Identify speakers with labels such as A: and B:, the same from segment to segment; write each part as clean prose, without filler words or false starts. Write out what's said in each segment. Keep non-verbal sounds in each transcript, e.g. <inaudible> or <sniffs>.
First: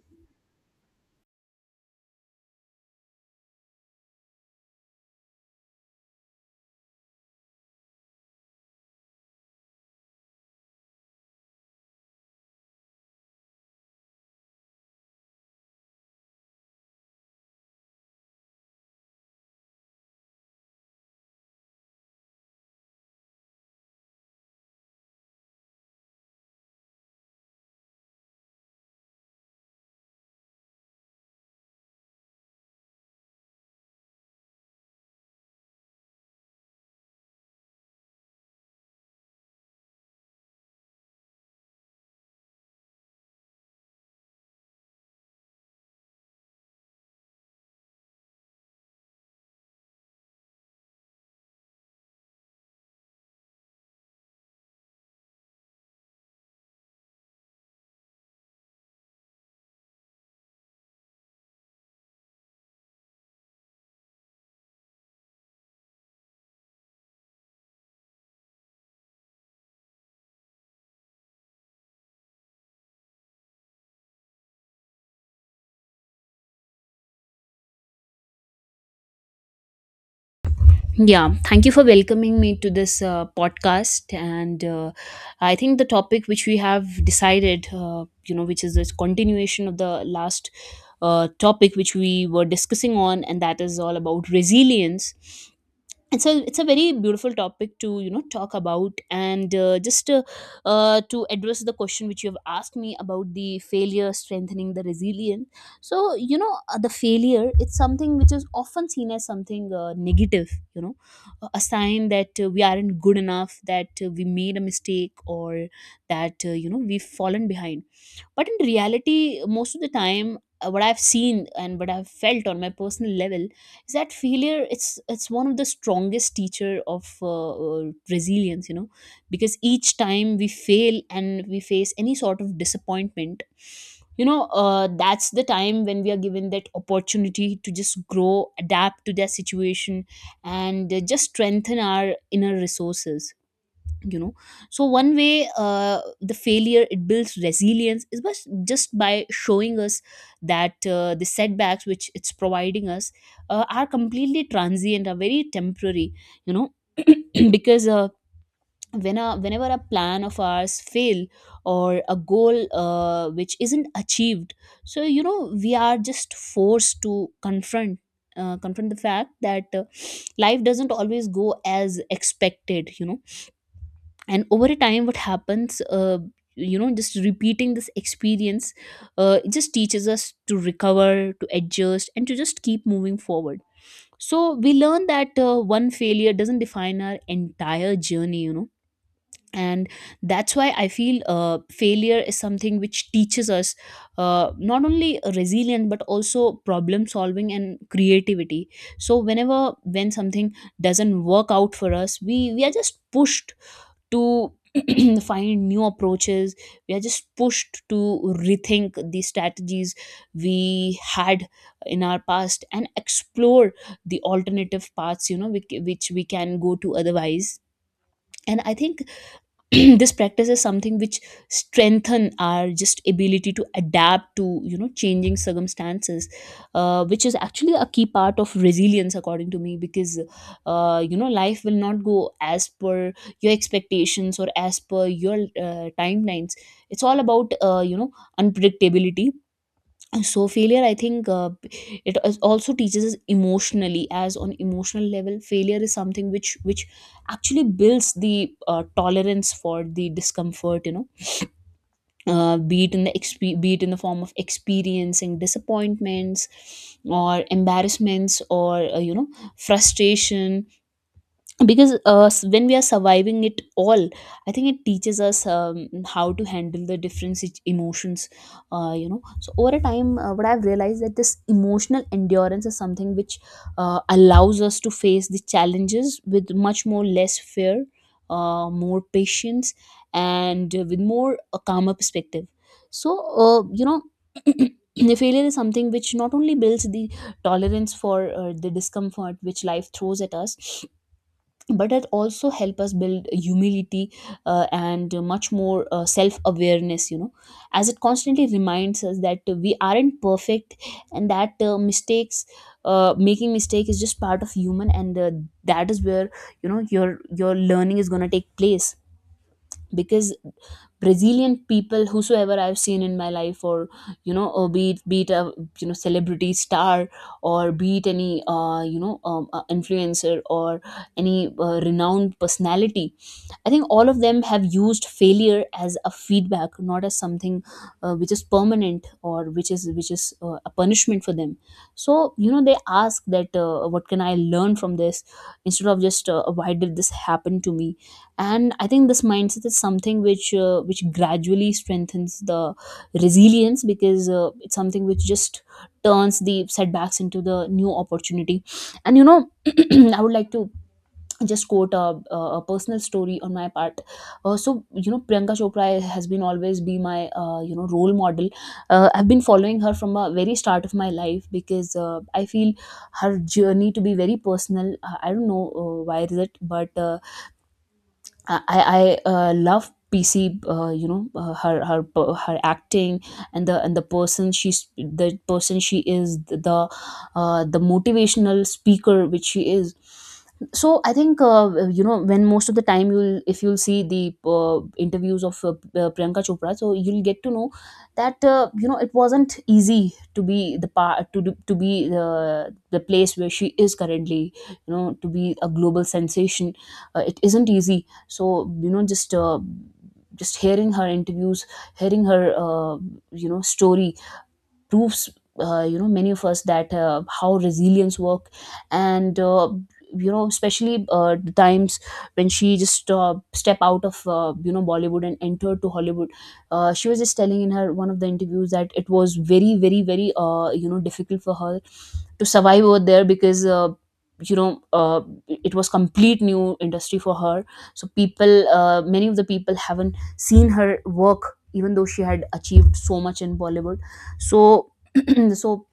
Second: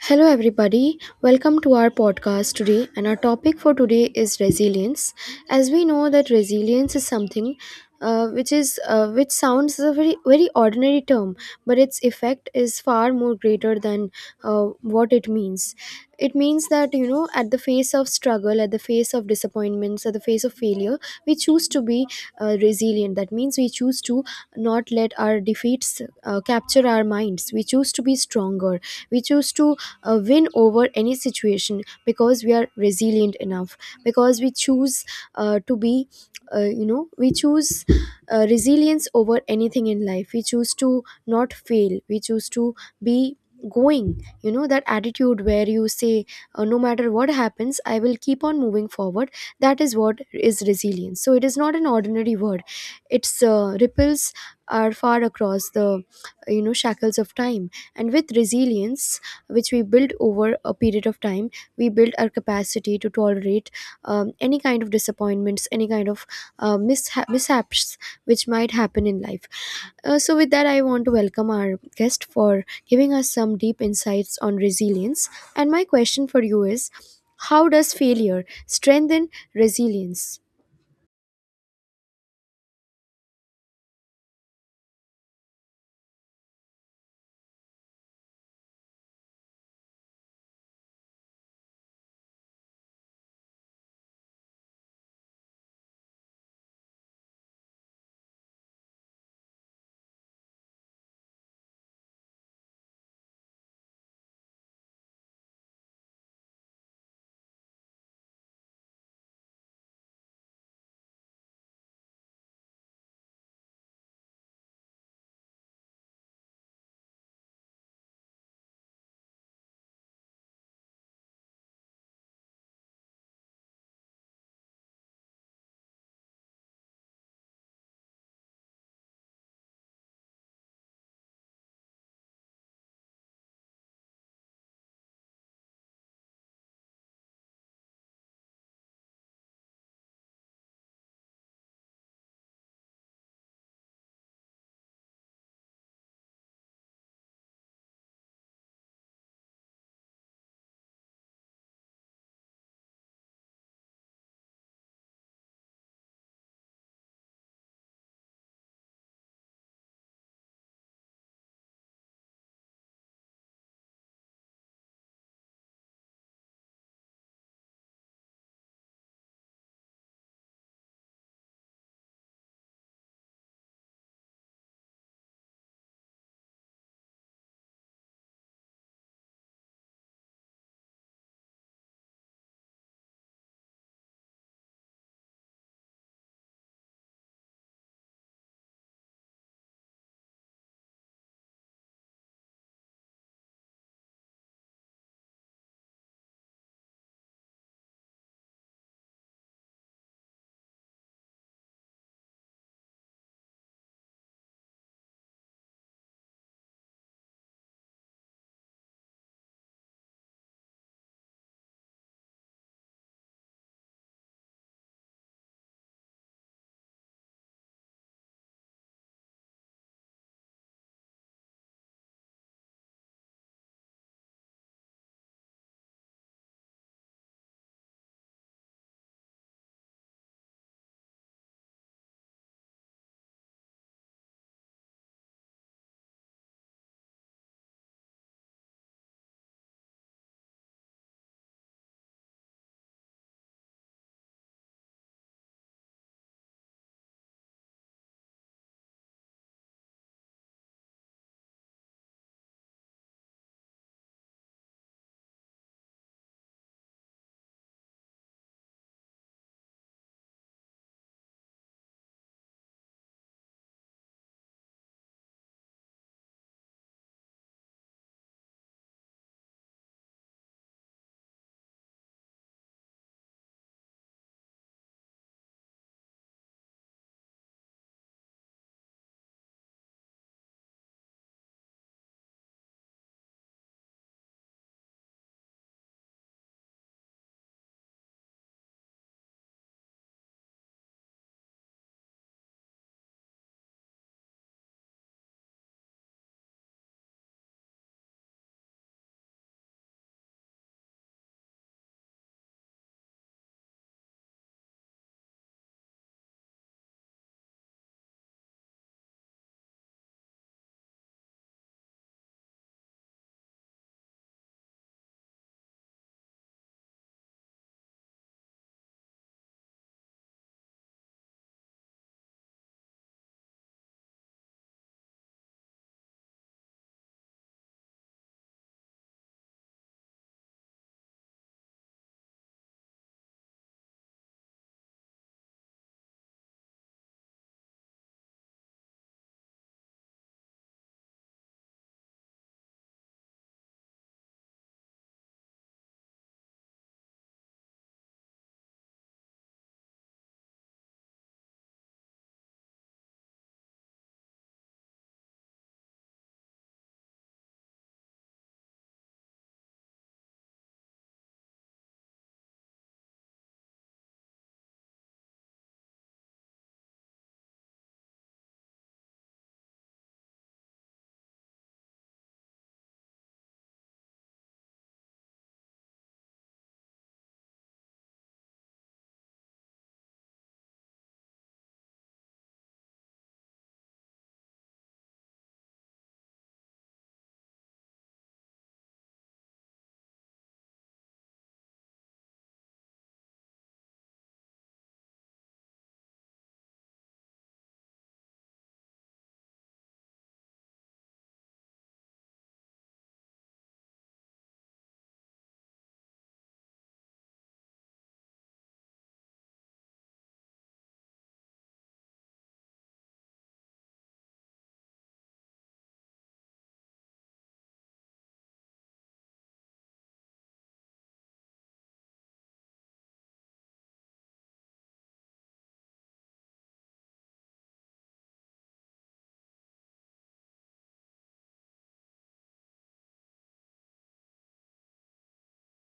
A: Hello, everybody. Welcome to our podcast today. And our topic for today is resilience. As we know that resilience is something which is which sounds a very very ordinary term, but its effect is far more greater than what it means. It means that you know, at the face of struggle, at the face of disappointments, at the face of failure, we choose to be resilient. That means we choose to not let our defeats capture our minds. We choose to be stronger. We choose to win over any situation because we are resilient enough, because we choose to be we choose resilience over anything in life. We choose to not fail, we choose to be going, you know, that attitude where you say no matter what happens, I will keep on moving forward. That is what is resilience. So it is not an ordinary word. Its ripples are far across the, you know, shackles of time. And with resilience, which we build over a period of time, we build our capacity to tolerate any kind of disappointments, any kind of mishaps which might happen in life. So with that I want to welcome our guest for giving us some deep insights on resilience. And my question for you is, how does failure strengthen resilience?
B: Yeah, thank you for welcoming me to this podcast. And I think the topic which we have decided, which is this continuation of the last topic which we were discussing on, and that is all about resilience. It's a very beautiful topic to talk about and just to address the question which you have asked me about the failure strengthening the resilience. The failure, it's something which is often seen as something negative, you know, a sign that we aren't good enough, that we made a mistake, or that we've fallen behind. But in reality, most of the time, what I've seen and what I've felt on my personal level is that failure, it's one of the strongest teacher of resilience, you know, because each time we fail and we face any sort of disappointment, that's the time when we are given that opportunity to just grow, adapt to their situation, and just strengthen our inner resources, you know. So one way the failure it builds resilience is just by showing us that the setbacks which it's providing us are completely transient, are very temporary, you know. <clears throat> Because whenever a plan of ours fail, or a goal which isn't achieved, so you know we are just forced to confront confront the fact that <sniffs> life doesn't always go as expected, you know. And over a time what happens, just repeating this experience, it just teaches us to recover, to adjust, and to just keep moving forward. So we learn that one failure doesn't define our entire journey, you know. And that's why I feel failure is something which teaches us not only resilience but also problem solving and creativity. So whenever, when something doesn't work out for us, we are just pushed to <clears throat> find new approaches. We are just pushed to rethink the strategies we had in our past and explore the alternative paths, you know, which we can go to otherwise. And I think <clears throat> this practice is something which strengthen our just ability to adapt to, you know, changing circumstances, which is actually a key part of resilience according to me, because life will not go as per your expectations or as per your timelines. It's all about unpredictability. So failure, I think, also teaches us emotionally, as on emotional level failure is something which actually builds the tolerance for the discomfort, you know, be it in the form of experiencing disappointments or embarrassments or frustration. Because when we are surviving it all, I think it teaches us how to handle the different emotions, so over a time what I've realized that this emotional endurance is something which allows us to face the challenges with much more less fear, more patience, and with more a calmer perspective. So uh, you know <clears throat> the failure is something which not only builds the tolerance for the discomfort which life throws at us, but it also help us build humility and much more self awareness, you know, as it constantly reminds us that we aren't perfect, and that mistakes, making mistake is just part of human, and that is where, you know, your learning is going to take place. Because brazilian people whosoever I've seen in my life, or you know, or be it a, you know, celebrity star, or be it any influencer, or any renowned personality, I think all of them have used failure as a feedback, not as something which is permanent, or which is a punishment for them. So you know they ask that what can I learn from this, instead of just why did this happen to me. And I think this mindset is something which gradually strengthens the resilience, because it's something which just turns the setbacks into the new opportunity. And you know <clears throat> I would like to just quote a personal story on my part. So, Priyanka Chopra has been always be my, role model. I've been following her from a very start of my life, because I feel her journey to be very personal. I don't know why is it, but uh, love PC. Her acting, and the person she is, the motivational speaker which she is. So I think when most of the time you'll if you'll see the interviews of Priyanka Chopra, so you'll get to know that it wasn't easy to be the part to be the place where she is currently. You know, to be a global sensation, it isn't easy, so you know just hearing her interviews, hearing her story, proves you know many of us that how resilience work. And especially the times when she just step out of Bollywood and entered to Hollywood, she was just telling in her one of the interviews that it was very, very, very difficult for her to survive over there, because you know uh, it was complete new industry for her. So people, many of the people haven't seen her work, even though she had achieved so much in Bollywood. So <clears throat> so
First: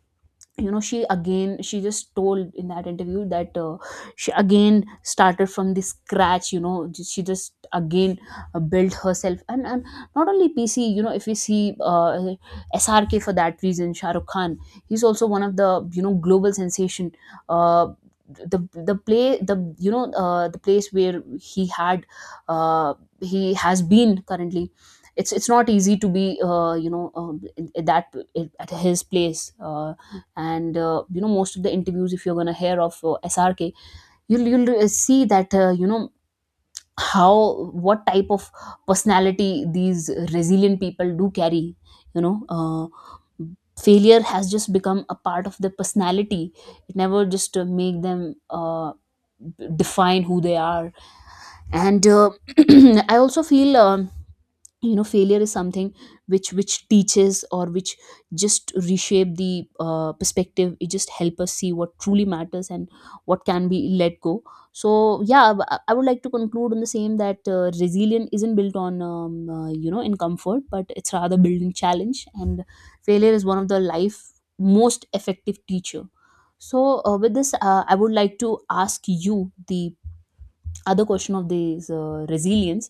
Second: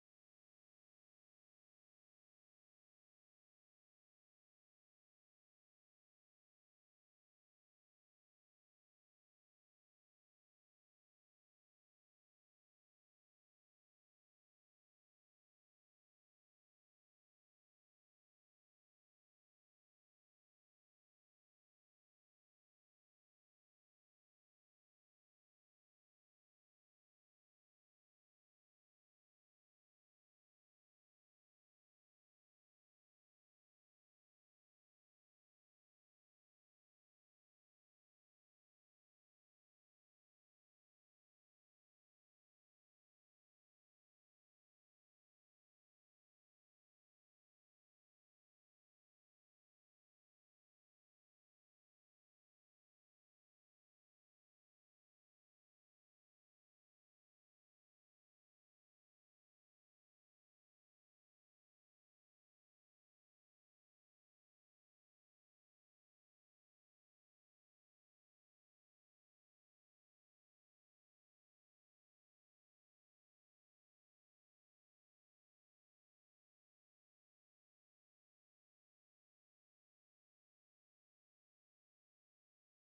B: you know she again, she just told in that interview that she again started from the scratch, you know, she just again built herself. And not only PC, you know, if we see SRK, for that reason, Shah Rukh Khan, he's also one of the, you know, global sensation. Uh, the the play the you know the place where he had uh, he has been currently, it's not easy to be in that, at his place. And most of the interviews, if you're going to hear of SRK, you'll see that how what type of personality these resilient people do carry, you know. Failure has just become a part of their personality. It never just make them define who they are. And <clears throat> I also feel failure is something which teaches, or which just reshape the perspective. It just help us see what truly matters, and what can be let go. So yeah, I would like to conclude on the same, that resilience isn't built on in comfort, but it's rather built in challenge, and failure is one of the life most effective teacher. So with this I would like to ask you the other question of this resilience.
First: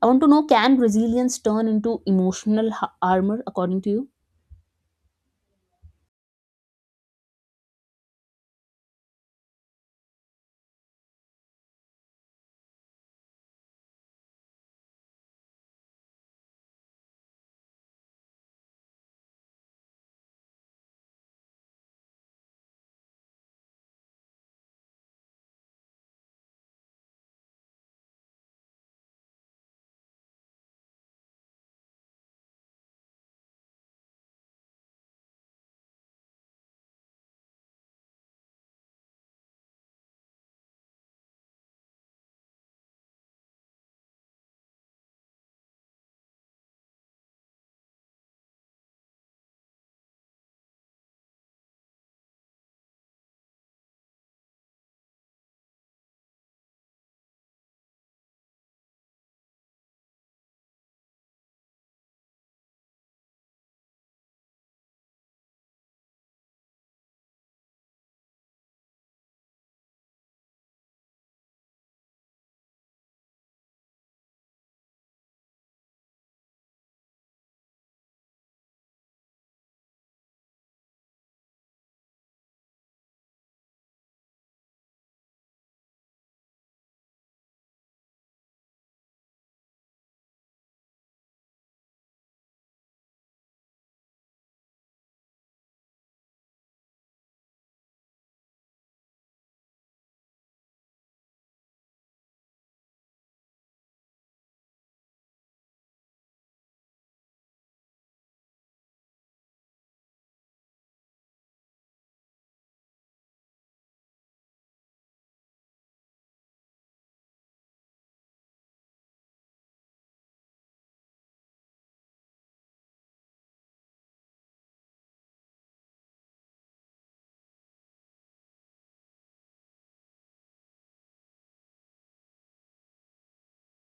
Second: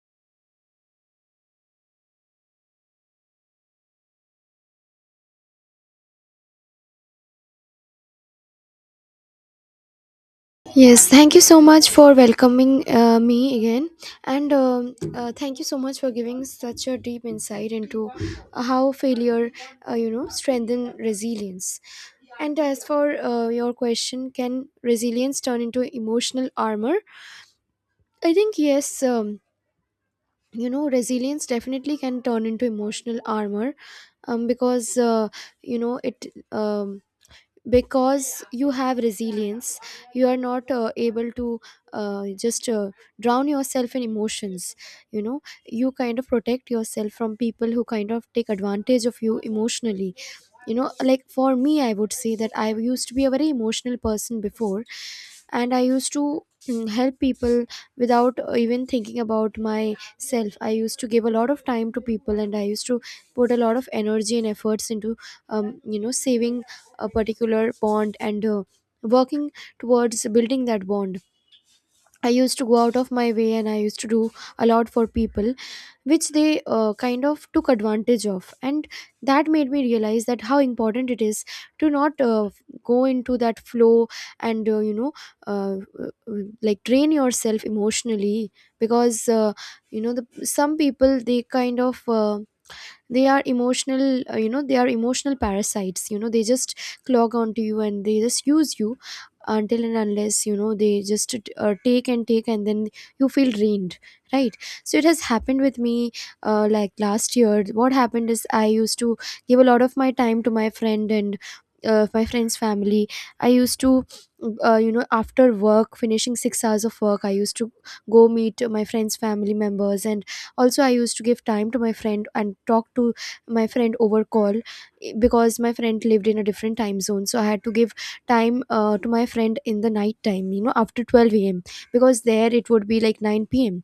B: I want to know, can resilience turn into emotional armor, according to you?
A: Yes, thank you so much for welcoming me again, and thank you so much for giving such a deep insight into how failure, strengthen resilience. And as for your question, can resilience turn into emotional armor? I think yes. You know, resilience definitely can turn into emotional armor, because you know it. Um, because you have resilience you are not able to just drown yourself in emotions, you know. You kind of protect yourself from people who kind of take advantage of you emotionally, you know. Like for me, I would say that I used to be a very emotional person before, and I used to help people without even thinking about myself. I used to give a lot of time to people, and I used to put a lot of energy and efforts into you know saving a particular bond and working towards building that bond. I used to go out of my way and I used to do a lot for people, which they kind of took advantage of. And that made me realize that how important it is to not go into that flow and, uh, uh, like drain yourself emotionally because, you know, some people, they kind of. They are emotional, they are emotional parasites, you know. They just clog onto you and they just use you, until and unless, you know, they just take and take, and then you feel drained, right? So it has happened with me. Like last year what happened is I used to give a lot of my time to my friend and my friend's family. I used to you know, after work finishing 6 hours of work, I used to go meet my friend's family members, and also I used to give time to my friend and talk to my friend over call, because my friend lived in a different time zone. So I had to give time to my friend in the night time, you know, after 12 a.m., because there it would be like 9 p.m.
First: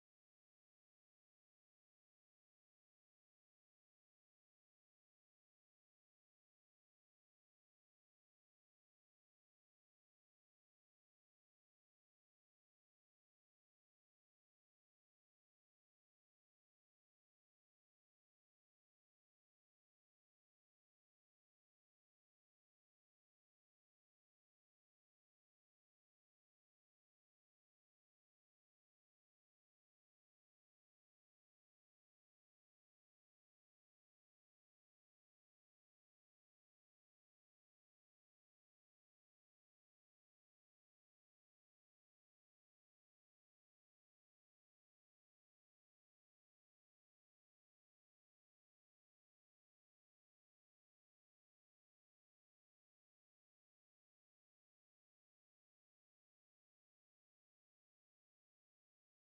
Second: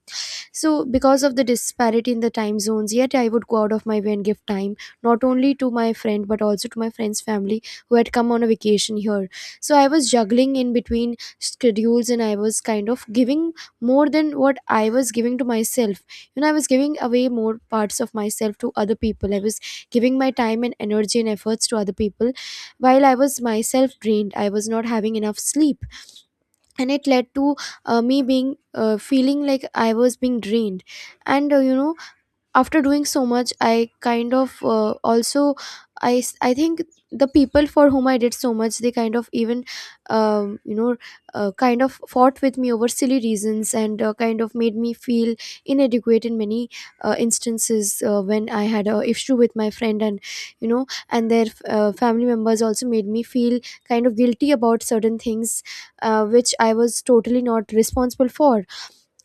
A: So, because of the disparity in the time zones, yet I would go out of my way and give time not only to my friend but also to my friend's family, who had come on a vacation here. So, I was juggling in between schedules and I was kind of giving more than what I was giving to myself. You know, I was giving away more parts of myself to other people. I was giving my time and energy and efforts to other people while I was myself drained. I was not having enough sleep, and it led to me being feeling like I was being drained. And you know, after doing so much, I kind of also, I think the people for whom I did so much, they kind of even um, you know kind of fought with me over silly reasons and kind of made me feel inadequate in many instances when I had a issue with my friend. And you know, and their family members also made me feel kind of guilty about certain things which I was totally not responsible for.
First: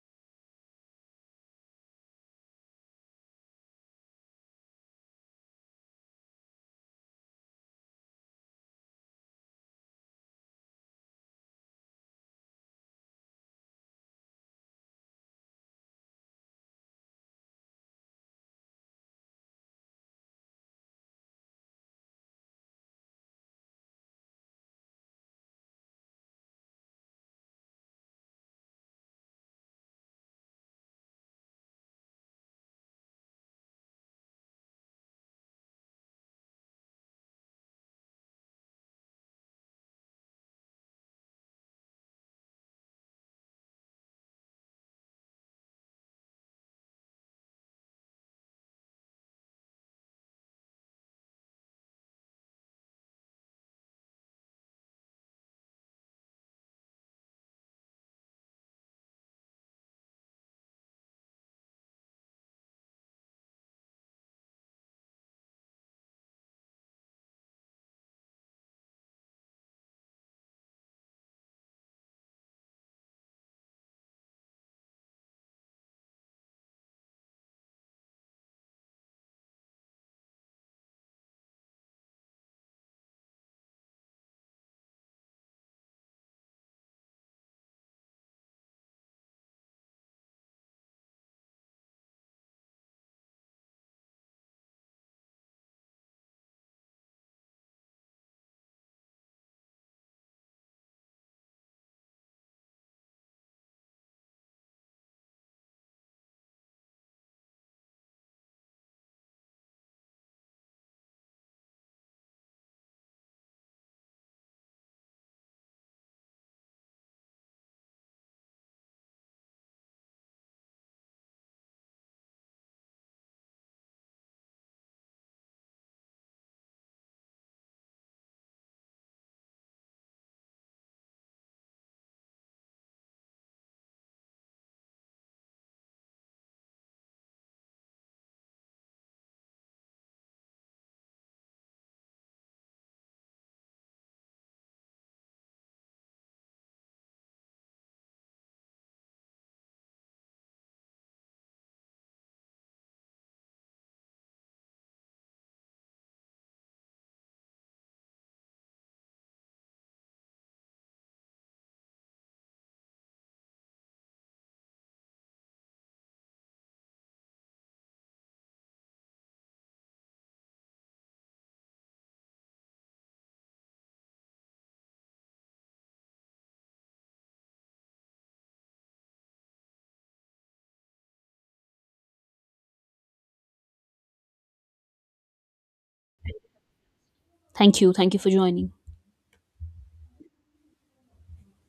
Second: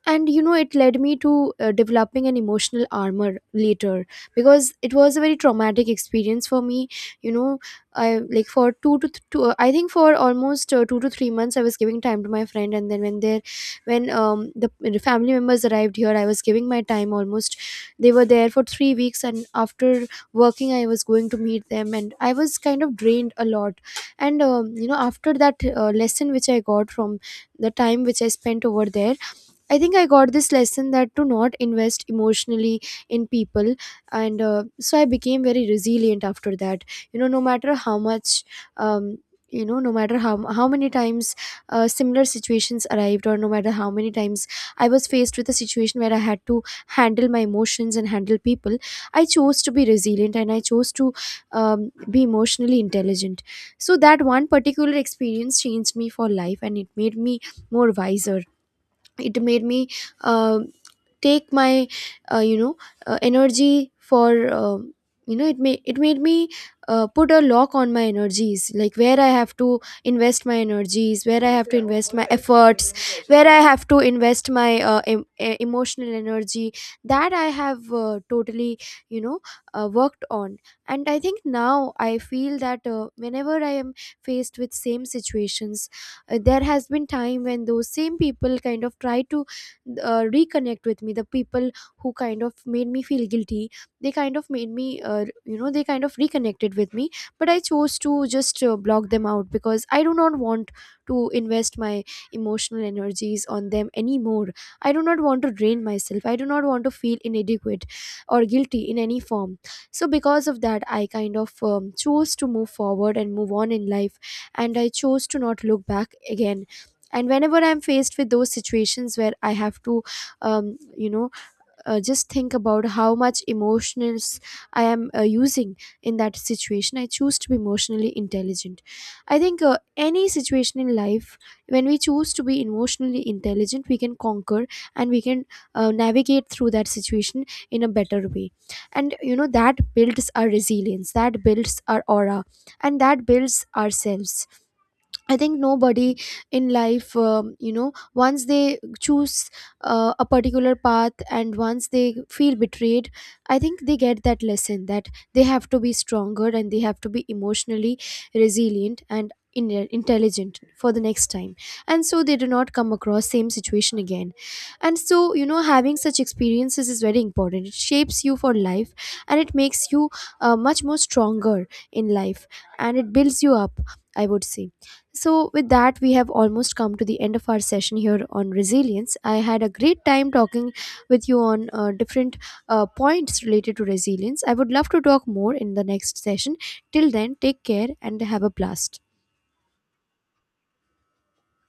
A: And you know, it led me to developing an emotional armor later, because it was a very traumatic experience for me, you know. I, like, for 2 to th- two, uh, I think for almost 2 to 3 months I was giving time to my friend, and then when there, when the family members arrived here, I was giving my time almost. They were there for 3 weeks, and after working I was going to meet them, and I was kind of drained a lot. And you know, after that lesson which I got from the time which I spent over there, I think I got this lesson that to not invest emotionally in people, and so I became very resilient after that. You know, no matter how much, um, no matter how many times similar situations arrived, or no matter how many times I was faced with a situation where I had to handle my emotions and handle people, I chose to be resilient and I chose to be emotionally intelligent. So that one particular experience changed me for life, and it made me more wiser. It made me uh, take my uh, you know energy for you know, it made me put a lock on my energies, like where I have to invest my energies, where I have to invest my efforts, where I have to invest my emotional energy, that I have totally, you know, worked on. And I think now I feel that whenever I am faced with same situations, there has been time when those same people kind of try to reconnect with me. The people who kind of made me feel guilty, they kind of made me they kind of reconnected with me, but I chose to just block them out, because I do not want to invest my emotional energies on them anymore. I do not want to drain myself, I do not want to feel inadequate or guilty in any form. So because of that I kind of chose to move forward and move on in life, and I chose to not look back again. And whenever I'm faced with those situations where I have to um, you know just think about how much emotions I am using in that situation, I choose to be emotionally intelligent. I think any situation in life, when we choose to be emotionally intelligent, we can conquer, and we can navigate through that situation in a better way. And you know, that builds our resilience, that builds our aura, and that builds ourselves. I think nobody in life, once they choose a particular path and once they feel betrayed, I think they get that lesson that they have to be stronger and they have to be emotionally resilient and intelligent for the next time, and so they do not come across same situation again. And so, you know, having such experiences is very important. It shapes you for life, and it makes you much more stronger in life, and it builds you up, I would say. So, with that, we have almost come to the end of our session here on resilience. I had a great time talking with you on different points related to resilience. I would love to talk more in the next session. Till then, take
B: Thank
A: care
B: you. Thank you
A: and
B: for
A: have a
B: joining.
A: blast.